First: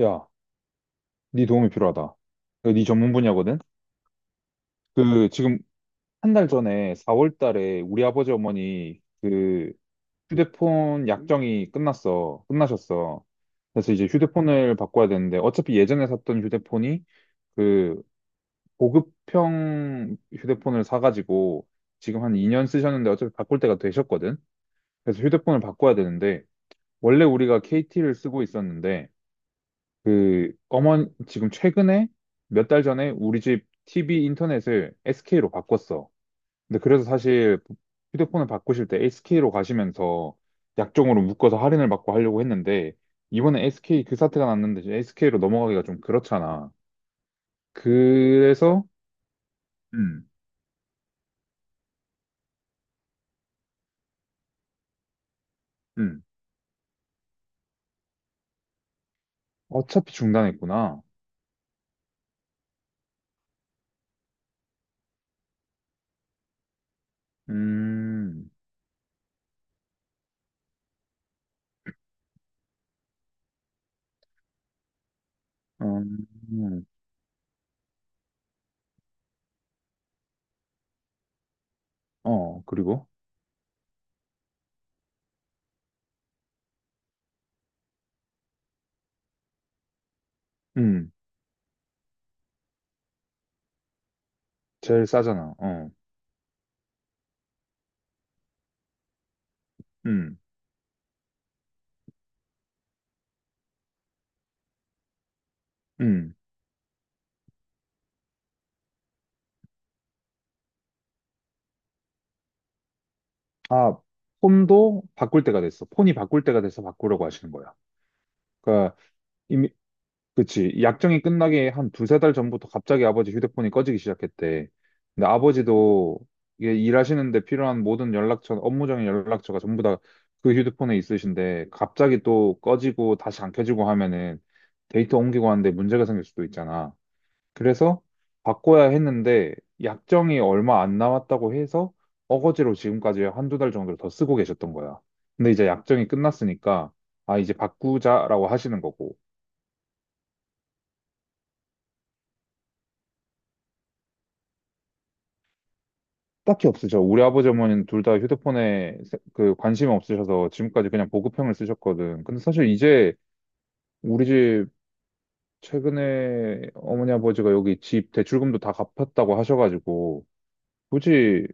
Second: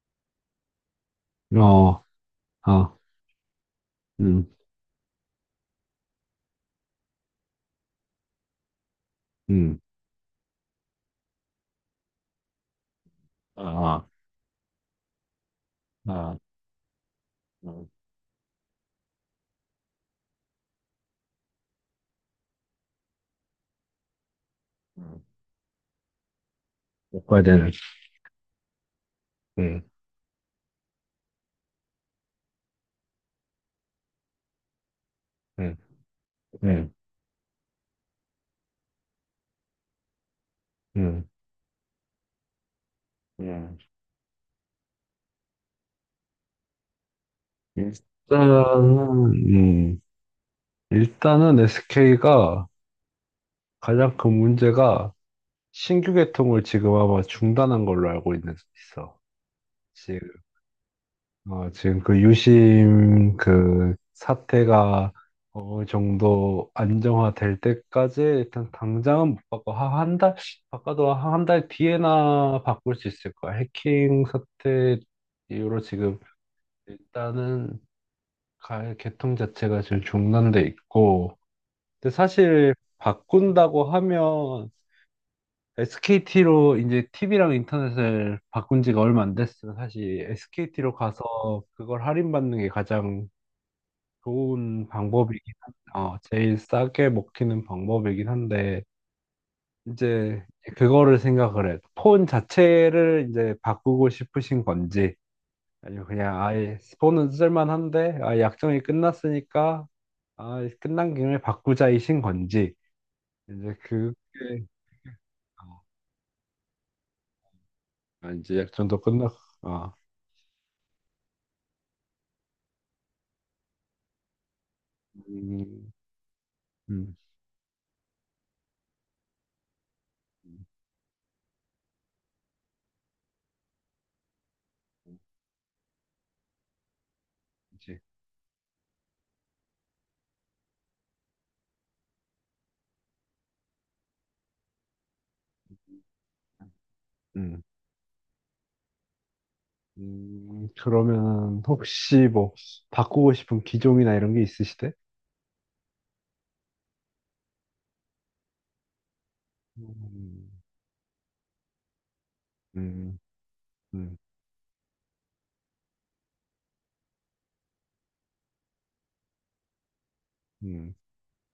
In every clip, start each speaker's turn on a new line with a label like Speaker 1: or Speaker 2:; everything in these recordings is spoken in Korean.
Speaker 1: 야, 네 도움이
Speaker 2: 어,
Speaker 1: 필요하다. 이거 네
Speaker 2: 아,
Speaker 1: 전문 분야거든?
Speaker 2: 음,
Speaker 1: 그, 지금 한 달 전에 4월 달에 우리 아버지 어머니 그
Speaker 2: 음,
Speaker 1: 휴대폰 약정이 끝났어. 끝나셨어. 그래서 이제
Speaker 2: 아,
Speaker 1: 휴대폰을 바꿔야 되는데 어차피 예전에
Speaker 2: 아, 아,
Speaker 1: 샀던 휴대폰이
Speaker 2: 음,
Speaker 1: 그 고급형 휴대폰을 사가지고 지금 한 2년 쓰셨는데 어차피 바꿀 때가 되셨거든?
Speaker 2: 음.
Speaker 1: 그래서 휴대폰을 바꿔야 되는데 원래
Speaker 2: 먹어야
Speaker 1: 우리가
Speaker 2: 되는,
Speaker 1: KT를 쓰고 있었는데
Speaker 2: 음,
Speaker 1: 그 어머니 지금 최근에 몇 달 전에 우리 집 TV 인터넷을 SK로
Speaker 2: 음,
Speaker 1: 바꿨어. 근데
Speaker 2: 음,
Speaker 1: 그래서 사실 휴대폰을 바꾸실 때 SK로 가시면서 약정으로
Speaker 2: 음,
Speaker 1: 묶어서 할인을 받고 하려고 했는데 이번에
Speaker 2: 음.
Speaker 1: SK 그 사태가 났는데 SK로 넘어가기가 좀 그렇잖아. 그래서
Speaker 2: 일단은, 음,
Speaker 1: 음,
Speaker 2: 일단은 SK가 가장 큰 문제가 신규
Speaker 1: 음.
Speaker 2: 개통을 지금 아마 중단한 걸로 알고 있어.
Speaker 1: 어차피 중단했구나.
Speaker 2: 지금 그 유심 그 사태가 어느 정도 안정화될 때까지
Speaker 1: 음,
Speaker 2: 일단 당장은 못 바꿔. 바꿔도 한 달 뒤에나 바꿀 수 있을 거야. 해킹 사태 이후로 지금
Speaker 1: 음, 음.
Speaker 2: 일단은 개통 자체가 지금 중단돼 있고. 근데
Speaker 1: 어,
Speaker 2: 사실
Speaker 1: 그리고
Speaker 2: 바꾼다고 하면 SKT로 이제 TV랑 인터넷을 바꾼 지가 얼마 안 됐으면 사실 SKT로
Speaker 1: 음,
Speaker 2: 가서 그걸 할인받는 게 가장 좋은
Speaker 1: 제일
Speaker 2: 방법이긴
Speaker 1: 싸잖아. 어,
Speaker 2: 제일 싸게 먹히는 방법이긴 한데,
Speaker 1: 음,
Speaker 2: 이제 그거를 생각을 해. 폰 자체를 이제 바꾸고 싶으신 건지, 아니면
Speaker 1: 음.
Speaker 2: 그냥 아예 폰은 쓸만한데, 약정이 끝났으니까, 끝난 김에 바꾸자이신 건지, 이제
Speaker 1: 아,
Speaker 2: 그게,
Speaker 1: 폰도 바꿀 때가
Speaker 2: 어,
Speaker 1: 됐어. 폰이 바꿀 때가 돼서 바꾸려고 하시는 거야.
Speaker 2: 이제
Speaker 1: 그러니까
Speaker 2: 약정도 끝났,
Speaker 1: 이미
Speaker 2: 어,
Speaker 1: 그치. 약정이 끝나기 한 두세 달 전부터 갑자기 아버지 휴대폰이 꺼지기 시작했대. 근데
Speaker 2: 음,
Speaker 1: 아버지도 이게
Speaker 2: 음,
Speaker 1: 일하시는데 필요한 모든 연락처, 업무적인 연락처가 전부 다 그 휴대폰에 있으신데 갑자기 또 꺼지고 다시 안 켜지고 하면은 데이터 옮기고 하는데 문제가 생길 수도 있잖아.
Speaker 2: 그치.
Speaker 1: 그래서 바꿔야 했는데 약정이 얼마 안 남았다고 해서 어거지로 지금까지 한두 달 정도를 더 쓰고 계셨던 거야. 근데 이제 약정이 끝났으니까 아 이제
Speaker 2: 음,
Speaker 1: 바꾸자라고 하시는 거고
Speaker 2: 그러면 혹시 뭐 바꾸고 싶은 기종이나 이런 게 있으시대?
Speaker 1: 딱히 없으셔. 우리 아버지 어머니는 둘 다 휴대폰에 관심이
Speaker 2: 음,
Speaker 1: 없으셔서 지금까지 그냥 보급형을 쓰셨거든. 근데 사실 이제
Speaker 2: 음, 음,
Speaker 1: 우리 집 최근에 어머니 아버지가 여기 집 대출금도 다 갚았다고 하셔가지고
Speaker 2: 음,
Speaker 1: 굳이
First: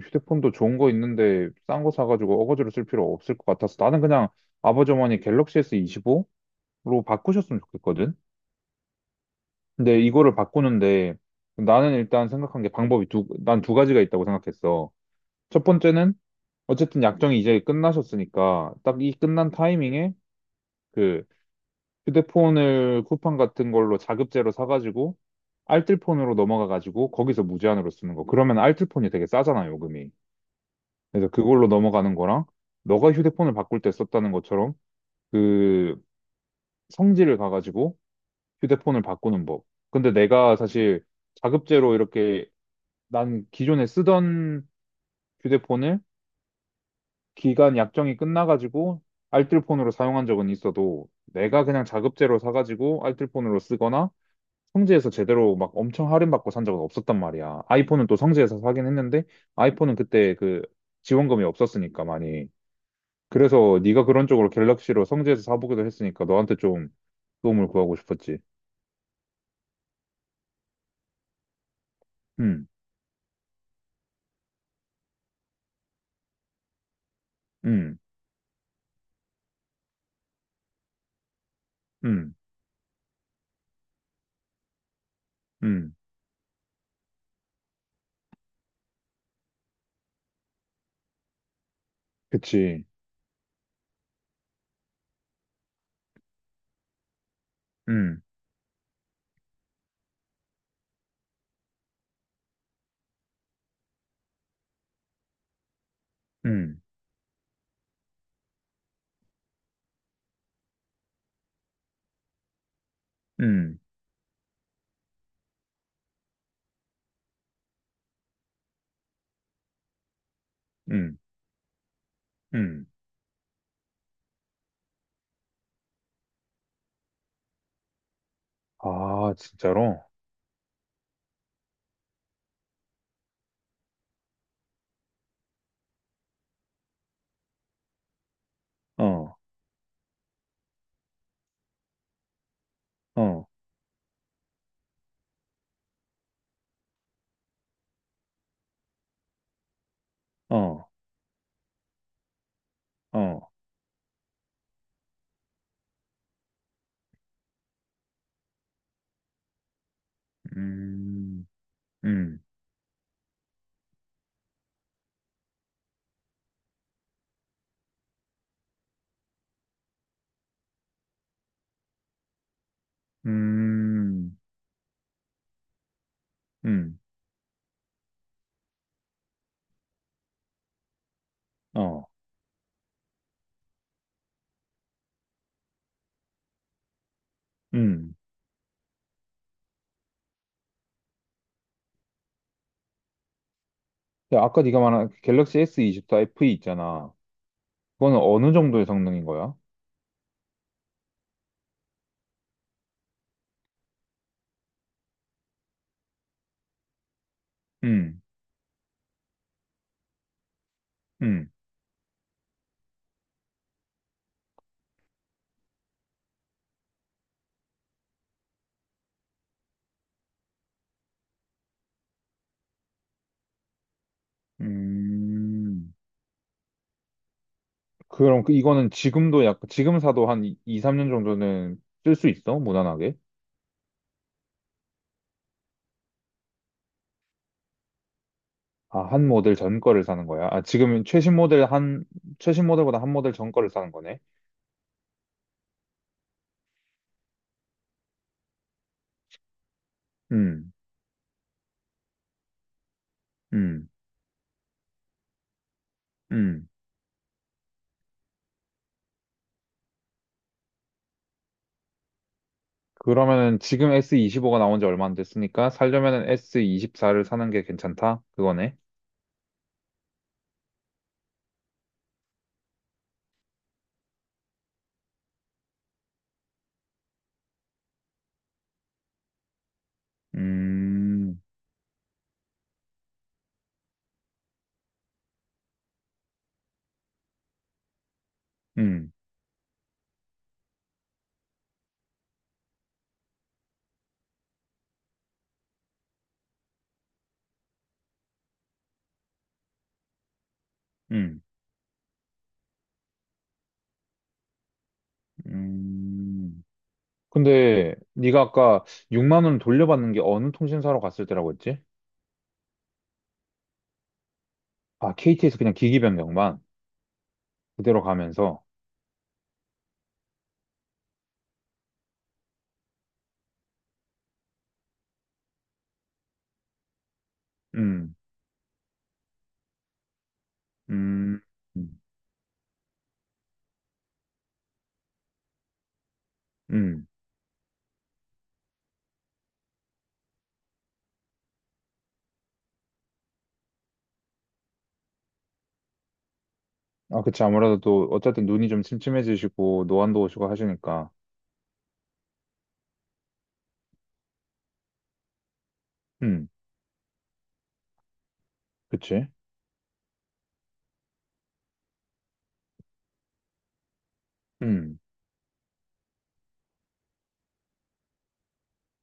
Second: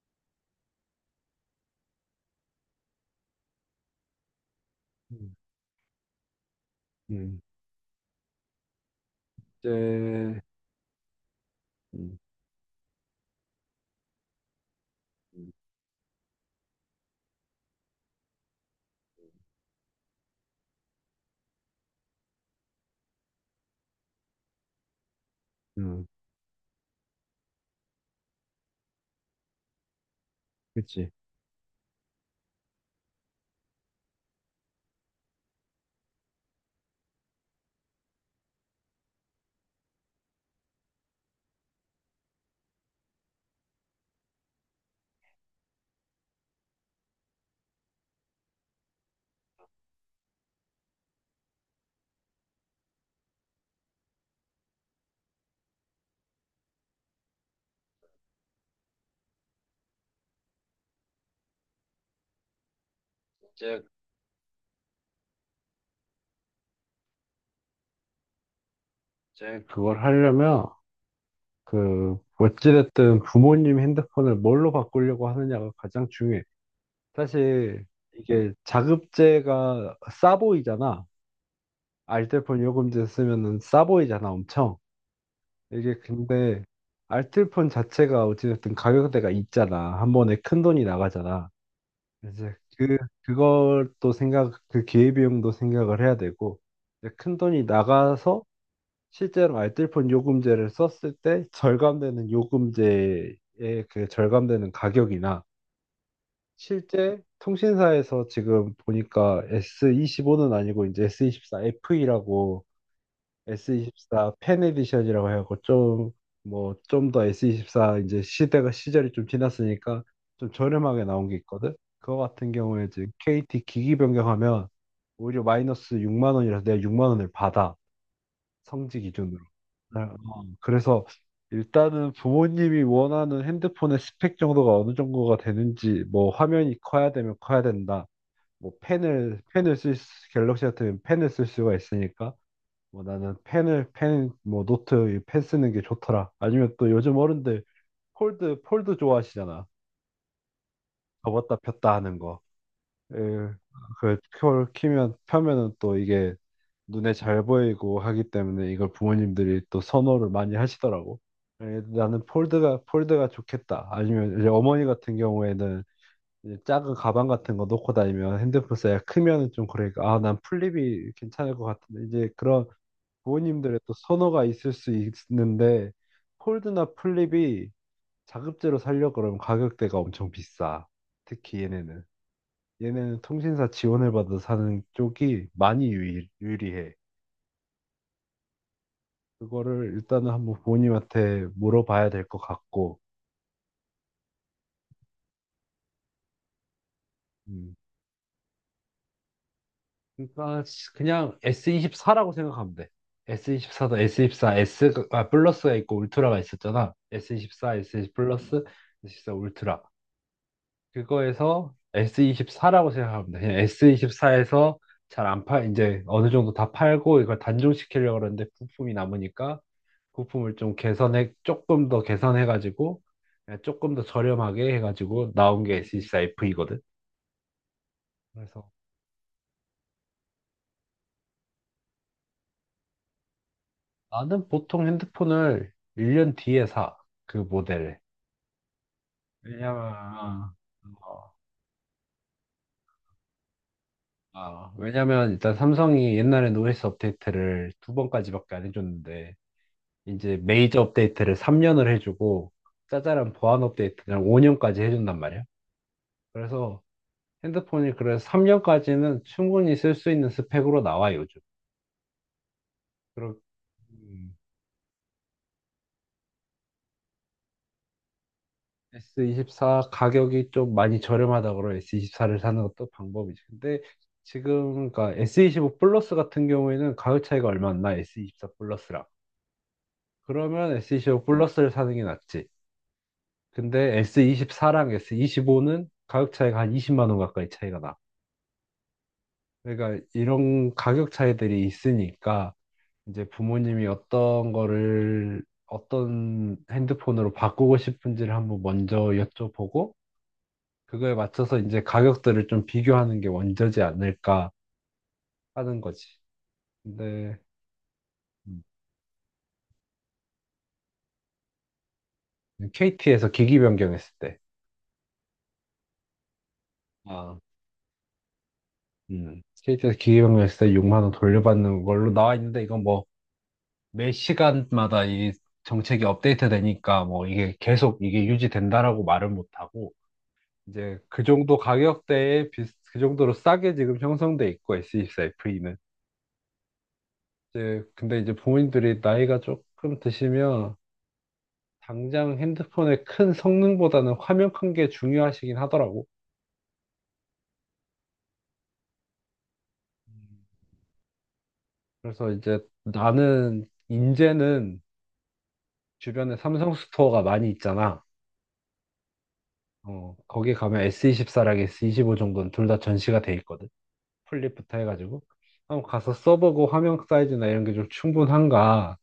Speaker 1: 휴대폰도 좋은 거 있는데 싼 거 사가지고 어거지로 쓸 필요 없을 것 같아서 나는 그냥 아버지 어머니
Speaker 2: 음.
Speaker 1: 갤럭시 S25로
Speaker 2: 음.
Speaker 1: 바꾸셨으면 좋겠거든. 근데 이거를
Speaker 2: 이제,
Speaker 1: 바꾸는데 나는
Speaker 2: 음,
Speaker 1: 일단 생각한 게 방법이 난 두 가지가 있다고 생각했어.
Speaker 2: 음,
Speaker 1: 첫 번째는 어쨌든 약정이 이제 끝나셨으니까 딱 이 끝난 타이밍에 그 휴대폰을 쿠팡 같은 걸로 자급제로 사가지고
Speaker 2: 음,
Speaker 1: 알뜰폰으로 넘어가가지고 거기서 무제한으로 쓰는 거. 그러면 알뜰폰이 되게 싸잖아, 요금이.
Speaker 2: 그치.
Speaker 1: 그래서 그걸로 넘어가는 거랑 너가 휴대폰을 바꿀 때 썼다는 것처럼 그 성질을 가가지고 휴대폰을 바꾸는 법. 근데 내가 사실 자급제로 이렇게 난 기존에 쓰던 휴대폰을 기간 약정이 끝나가지고 알뜰폰으로 사용한 적은 있어도 내가 그냥 자급제로 사가지고 알뜰폰으로 쓰거나 성지에서 제대로 막 엄청 할인받고 산 적은 없었단 말이야. 아이폰은 또 성지에서 사긴 했는데 아이폰은 그때 그 지원금이 없었으니까 많이. 그래서
Speaker 2: 이제,
Speaker 1: 네가 그런 쪽으로 갤럭시로 성지에서 사보기도 했으니까 너한테 좀 도움을 구하고 싶었지.
Speaker 2: 이제 그걸 하려면, 그,
Speaker 1: 음,
Speaker 2: 어찌됐든 부모님 핸드폰을 뭘로 바꾸려고 하느냐가 가장 중요해. 사실,
Speaker 1: 음,
Speaker 2: 이게 자급제가 싸 보이잖아.
Speaker 1: 음,
Speaker 2: 알뜰폰 요금제 쓰면은 싸 보이잖아, 엄청. 이게
Speaker 1: 음,
Speaker 2: 근데, 알뜰폰 자체가 어찌됐든 가격대가 있잖아. 한 번에 큰 돈이 나가잖아. 이제
Speaker 1: 그치.
Speaker 2: 그 그것도 생각 그 기회비용도 생각을 해야 되고 이제 큰 돈이
Speaker 1: 음,
Speaker 2: 나가서 실제로 알뜰폰 요금제를 썼을 때 절감되는 요금제의 그 절감되는 가격이나
Speaker 1: 음,
Speaker 2: 실제 통신사에서 지금 보니까 S25는 아니고 이제 S24 FE라고
Speaker 1: 음,
Speaker 2: S24 팬 에디션이라고 해갖고 좀 뭐 좀 더 S24 이제 시대가 시절이 좀 지났으니까 좀 저렴하게
Speaker 1: 음,
Speaker 2: 나온 게 있거든. 그거 같은
Speaker 1: 음.
Speaker 2: 경우에 지금 KT 기기 변경하면 오히려 마이너스 6만 원이라서 내가 6만 원을 받아 성지
Speaker 1: 아,
Speaker 2: 기준으로.
Speaker 1: 진짜로?
Speaker 2: 네, 어, 그래서 일단은 부모님이 원하는 핸드폰의 스펙 정도가 어느 정도가 되는지 뭐 화면이 커야 되면 커야 된다. 뭐
Speaker 1: 어,
Speaker 2: 갤럭시 같은 펜을 쓸 수가 있으니까 뭐 나는
Speaker 1: 어,
Speaker 2: 펜을 펜 뭐 노트 이펜 쓰는 게 좋더라. 아니면 또 요즘 어른들 폴드 좋아하시잖아.
Speaker 1: 어,
Speaker 2: 접었다 폈다 하는 거. 에,
Speaker 1: 어,
Speaker 2: 그 폴 키면 펴면은 또 이게 눈에 잘 보이고 하기 때문에 이걸 부모님들이 또 선호를 많이 하시더라고.
Speaker 1: 음,
Speaker 2: 에, 나는
Speaker 1: 음,
Speaker 2: 폴드가 좋겠다. 아니면 이제 어머니 같은 경우에는 이제 작은 가방 같은 거 놓고 다니면 핸드폰 사이가 크면은 좀 그러니까 아 난 플립이 괜찮을 것 같은데 이제 그런 부모님들의 또
Speaker 1: 음,
Speaker 2: 선호가 있을 수 있는데 폴드나
Speaker 1: 음,
Speaker 2: 플립이 자급제로 살려 그러면 가격대가 엄청 비싸. 특히 얘네는.
Speaker 1: 어,
Speaker 2: 얘네는 통신사 지원을 받아 사는 쪽이 많이 유리해.
Speaker 1: 음.
Speaker 2: 그거를 일단은 한번 부모님한테 물어봐야 될 것 같고.
Speaker 1: 야, 아까 네가 말한 그 갤럭시 S24 FE 있잖아.
Speaker 2: 음.
Speaker 1: 그거는 어느 정도의 성능인 거야?
Speaker 2: 그러니까 그냥 S24라고 생각하면 돼. S24도 S24, 플러스가 있고 울트라가 있었잖아. S24, S24
Speaker 1: 음,
Speaker 2: 플러스, S24 울트라.
Speaker 1: 음,
Speaker 2: 그거에서 S24라고 생각하면 돼. 그냥 S24에서 잘 안 팔, 이제 어느 정도 다 팔고 이걸 단종시키려고 그러는데 부품이 남으니까 조금 더 개선해가지고 그냥 조금 더 저렴하게 해가지고 나온 게
Speaker 1: 음.
Speaker 2: s 2 4 v 이거든.
Speaker 1: 그럼
Speaker 2: 그래서
Speaker 1: 이거는 지금도 지금 사도 한 2, 3년 정도는 쓸 수 있어? 무난하게?
Speaker 2: 나는 보통 핸드폰을 1년 뒤에 사. 그 모델을.
Speaker 1: 아, 한 모델 전 거를 사는 거야?
Speaker 2: 왜냐면,
Speaker 1: 아, 지금
Speaker 2: 어,
Speaker 1: 최신 모델 한, 최신 모델보다 한 모델 전 거를 사는 거네?
Speaker 2: 왜냐면 일단 삼성이 옛날에 노이즈 업데이트를 두 번까지밖에 안 해줬는데 이제
Speaker 1: 음,
Speaker 2: 메이저 업데이트를 3년을 해주고 짜잘한 보안
Speaker 1: 음,
Speaker 2: 업데이트를 5년까지 해준단 말이야.
Speaker 1: 음.
Speaker 2: 그래서 핸드폰이 그래서 3년까지는 충분히 쓸 수 있는 스펙으로 나와 요즘. 그리고
Speaker 1: 그러면은 지금
Speaker 2: 음,
Speaker 1: S25가 나온 지 얼마 안 됐으니까 살려면은 S24를 사는 게 괜찮다? 그거네?
Speaker 2: S24 가격이 좀 많이 저렴하다 그러 S24를 사는 것도 방법이지. 근데 지금 그러니까 S25 플러스 같은 경우에는 가격 차이가 얼마 안 나. S24 플러스랑. 그러면 S25
Speaker 1: 음,
Speaker 2: 플러스를 사는 게 낫지. 근데 S24랑 S25는 가격 차이가 한 20만 원 가까이 차이가 나.
Speaker 1: 음,
Speaker 2: 그러니까 이런 가격 차이들이 있으니까 이제 부모님이 어떤 거를 어떤 핸드폰으로 바꾸고 싶은지를 한번 먼저 여쭤보고 그거에
Speaker 1: 음,
Speaker 2: 맞춰서 이제 가격들을 좀 비교하는 게 원저지 않을까 하는 거지.
Speaker 1: 음.
Speaker 2: 근데
Speaker 1: 근데 네가
Speaker 2: 음,
Speaker 1: 아까 6만 원 돌려받는 게 어느 통신사로 갔을 때라고 했지?
Speaker 2: KT에서 기기 변경했을 때,
Speaker 1: 아, KT에서 그냥 기기 변경만.
Speaker 2: 아,
Speaker 1: 그대로 가면서,
Speaker 2: KT에서 기기 변경했을 때 6만 원 돌려받는 걸로 나와 있는데 이건 뭐 매 시간마다 이 정책이 업데이트 되니까 뭐 이게 계속
Speaker 1: 음,
Speaker 2: 이게 유지된다라고 말을 못 하고 이제 그
Speaker 1: 음,
Speaker 2: 정도
Speaker 1: 음.
Speaker 2: 가격대에 그 정도로 싸게 지금 형성돼 있고 s 2 4 f 는
Speaker 1: 음.
Speaker 2: 이제 근데 이제 부모님들이 나이가 조금 드시면 당장 핸드폰의 큰 성능보다는 화면 큰 게 중요하시긴 하더라고.
Speaker 1: 아, 그치. 아무래도 또, 어쨌든 눈이 좀 침침해지시고, 노안도
Speaker 2: 음.
Speaker 1: 오시고 하시니까.
Speaker 2: 그래서 이제 나는 인제는 주변에
Speaker 1: 음,
Speaker 2: 삼성 스토어가 많이 있잖아.
Speaker 1: 그치.
Speaker 2: 어, 거기 가면 S24랑 S25 정도는 둘 다 전시가 돼 있거든. 플립부터
Speaker 1: 음,
Speaker 2: 해가지고. 한번 가서 써보고 화면 사이즈나 이런 게 좀 충분한가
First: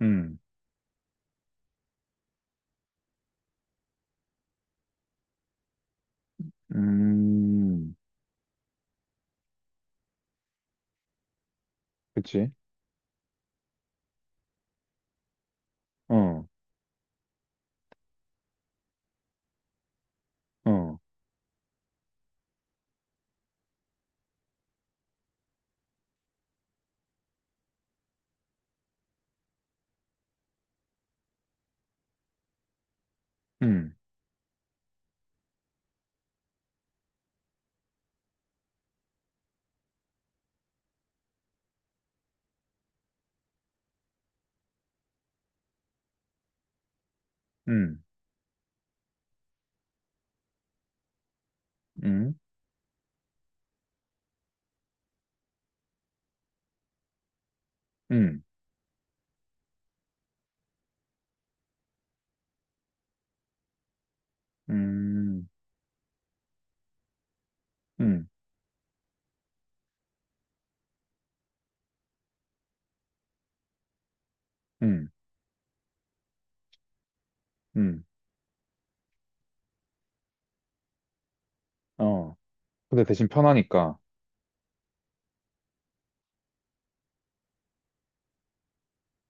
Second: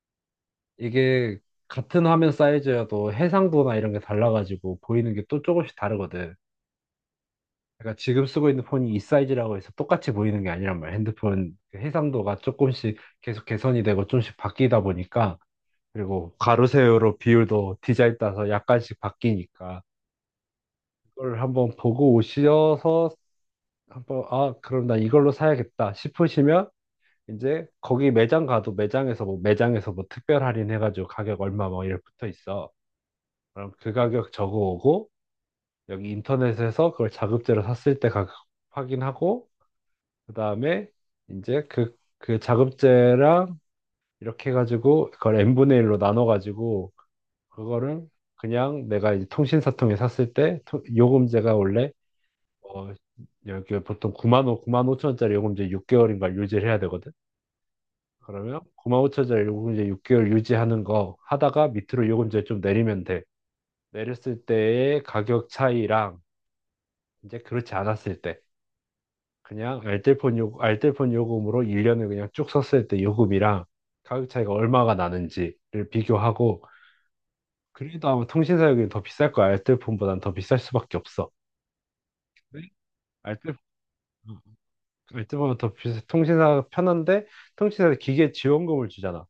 Speaker 1: 음,
Speaker 2: 이게 같은 화면 사이즈여도 해상도나 이런 게 달라가지고 보이는 게 또 조금씩 다르거든. 그러니까
Speaker 1: 음,
Speaker 2: 지금 쓰고 있는 폰이 이 사이즈라고 해서 똑같이 보이는 게 아니란 말이야. 핸드폰 그 해상도가
Speaker 1: 그치.
Speaker 2: 조금씩 계속 개선이 되고 조금씩 바뀌다 보니까 그리고
Speaker 1: 어,
Speaker 2: 가로 세로로 비율도 디자인 따서 약간씩 바뀌니까
Speaker 1: 어,
Speaker 2: 그걸 한번 보고 오셔서 한번 아 그럼 나 이걸로 사야겠다 싶으시면 이제 거기 매장 가도 매장에서 뭐 특별 할인 해가지고 가격 얼마 뭐 이렇게 붙어 있어. 그럼 그
Speaker 1: 음,
Speaker 2: 가격 적어오고 여기 인터넷에서 그걸 자급제로 샀을 때 가격 확인하고 그 다음에 이제 그 자급제랑 이렇게 해가지고 그걸 n분의 1로 나눠가지고
Speaker 1: 음,
Speaker 2: 그거를 그냥 내가 이제 통신사 통해 샀을 때 요금제가 원래
Speaker 1: 음,
Speaker 2: 어 여기 보통 9만 원, 9만 5천 원짜리 요금제 6개월인가 유지를 해야 되거든.
Speaker 1: 음,
Speaker 2: 그러면 9만 5천 원짜리 요금제 6개월 유지하는 거 하다가 밑으로 요금제 좀 내리면 돼. 내렸을 때의 가격
Speaker 1: 음,
Speaker 2: 차이랑 이제 그렇지 않았을
Speaker 1: 음,
Speaker 2: 때 그냥 알뜰폰 요금으로 1년을 그냥 쭉 썼을 때 요금이랑 가격 차이가 얼마가
Speaker 1: 음,
Speaker 2: 나는지를 비교하고
Speaker 1: 음,
Speaker 2: 그래도 아마 통신사 요금이 더 비쌀 거야. 알뜰폰보단 더 비쌀 수밖에 없어.
Speaker 1: 어.
Speaker 2: 근데
Speaker 1: 근데 대신
Speaker 2: 알뜰
Speaker 1: 편하니까.
Speaker 2: 알뜰폰은 더 비싸. 통신사가 편한데 통신사에서 기계 지원금을 주잖아.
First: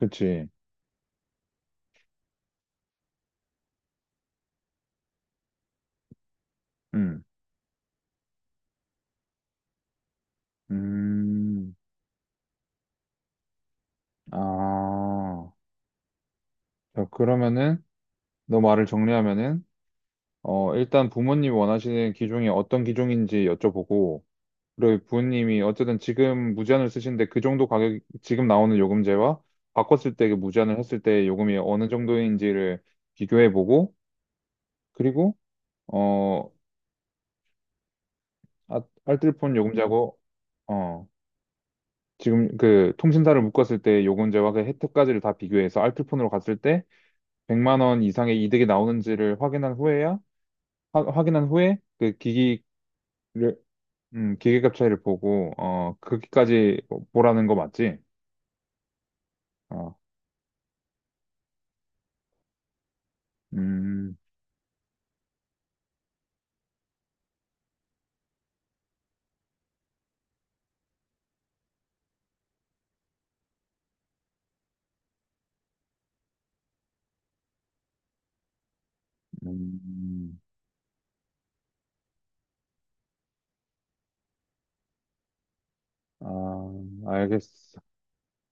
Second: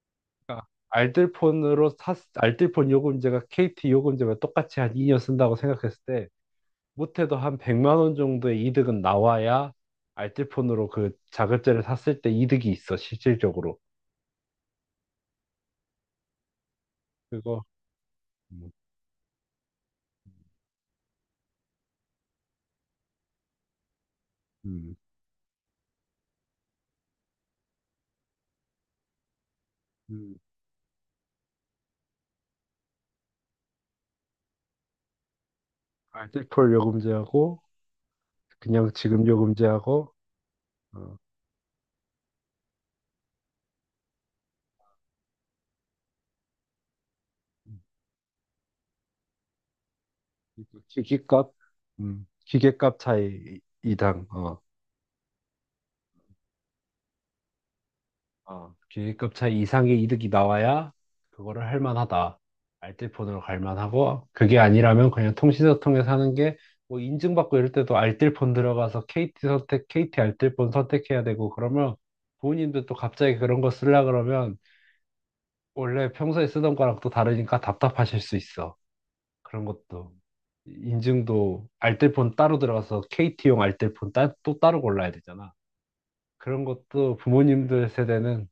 Speaker 1: 그치.
Speaker 2: 그러니까 알뜰폰 요금제가 KT 요금제와 똑같이 한 2년 쓴다고 생각했을 때
Speaker 1: 음,
Speaker 2: 못해도 한 100만 원 정도의 이득은 나와야 알뜰폰으로 그
Speaker 1: 음,
Speaker 2: 자급제를 샀을 때 이득이 있어, 실질적으로.
Speaker 1: 아. 자,
Speaker 2: 그거,
Speaker 1: 그러면은, 너
Speaker 2: 음,
Speaker 1: 말을 정리하면은, 어, 일단 부모님 이 원하시는 기종이 어떤 기종인지 여쭤보고,
Speaker 2: 음,
Speaker 1: 그리고 부모님이 어쨌든 지금 무제한을 쓰시는데 그 정도 가격, 지금 나오는 요금제와 바꿨을 때
Speaker 2: 음.
Speaker 1: 그 무제한을 했을 때 요금이 어느 정도인지를 비교해보고, 그리고, 어,
Speaker 2: 알뜰폰 요금제하고,
Speaker 1: 아,
Speaker 2: 그냥 지금
Speaker 1: 알뜰폰
Speaker 2: 요금제하고,
Speaker 1: 요금제하고, 어,
Speaker 2: 어,
Speaker 1: 지금 그 통신사를 묶었을 때 요금제와 그 혜택까지를 다 비교해서 알뜰폰으로 갔을 때
Speaker 2: 음.
Speaker 1: 100만 원 이상의 이득이 나오는지를 확인한 후에야, 확인한
Speaker 2: 기기값,
Speaker 1: 후에 그 기기
Speaker 2: 기계값
Speaker 1: 를
Speaker 2: 차이 이당, 어,
Speaker 1: 기계값 차이를 보고, 어, 거기까지 뭐, 보라는 거 맞지?
Speaker 2: 어, 기계급차
Speaker 1: 어,
Speaker 2: 이상의 이득이 나와야 그거를 할 만하다. 알뜰폰으로 갈
Speaker 1: 음,
Speaker 2: 만하고 그게 아니라면 그냥 통신사 통해서 하는 게 뭐 인증받고 이럴 때도 알뜰폰 들어가서 KT 알뜰폰 선택해야 되고 그러면 부모님들 또 갑자기 그런 거 쓰려 그러면 원래 평소에 쓰던 거랑 또 다르니까 답답하실 수 있어. 그런 것도
Speaker 1: 음,
Speaker 2: 인증도 알뜰폰 따로 들어가서 KT용 알뜰폰 또 따로 골라야 되잖아. 그런
Speaker 1: 아,
Speaker 2: 것도
Speaker 1: 알겠어.
Speaker 2: 부모님들 세대는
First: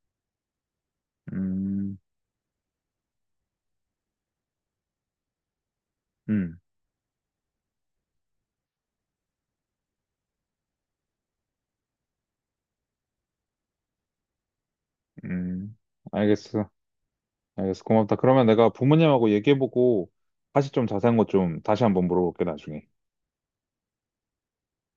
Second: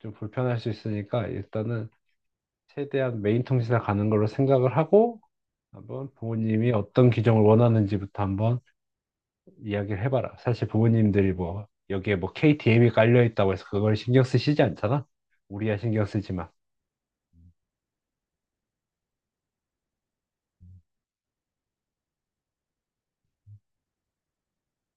Speaker 2: 좀 불편할 수 있으니까 일단은
Speaker 1: 음,
Speaker 2: 최대한 메인 통신사 가는 걸로 생각을 하고 한번
Speaker 1: 음,
Speaker 2: 부모님이 어떤 규정을 원하는지부터 한번 이야기를 해봐라. 사실 부모님들이 뭐 여기에 뭐 KTM이 깔려 있다고 해서 그걸 신경 쓰시지 않잖아. 우리야
Speaker 1: 음,
Speaker 2: 신경 쓰지만.
Speaker 1: 알겠어. 알겠어. 고맙다. 그러면 내가 부모님하고 얘기해보고, 다시 좀 자세한 거 좀 다시 한번 물어볼게, 나중에.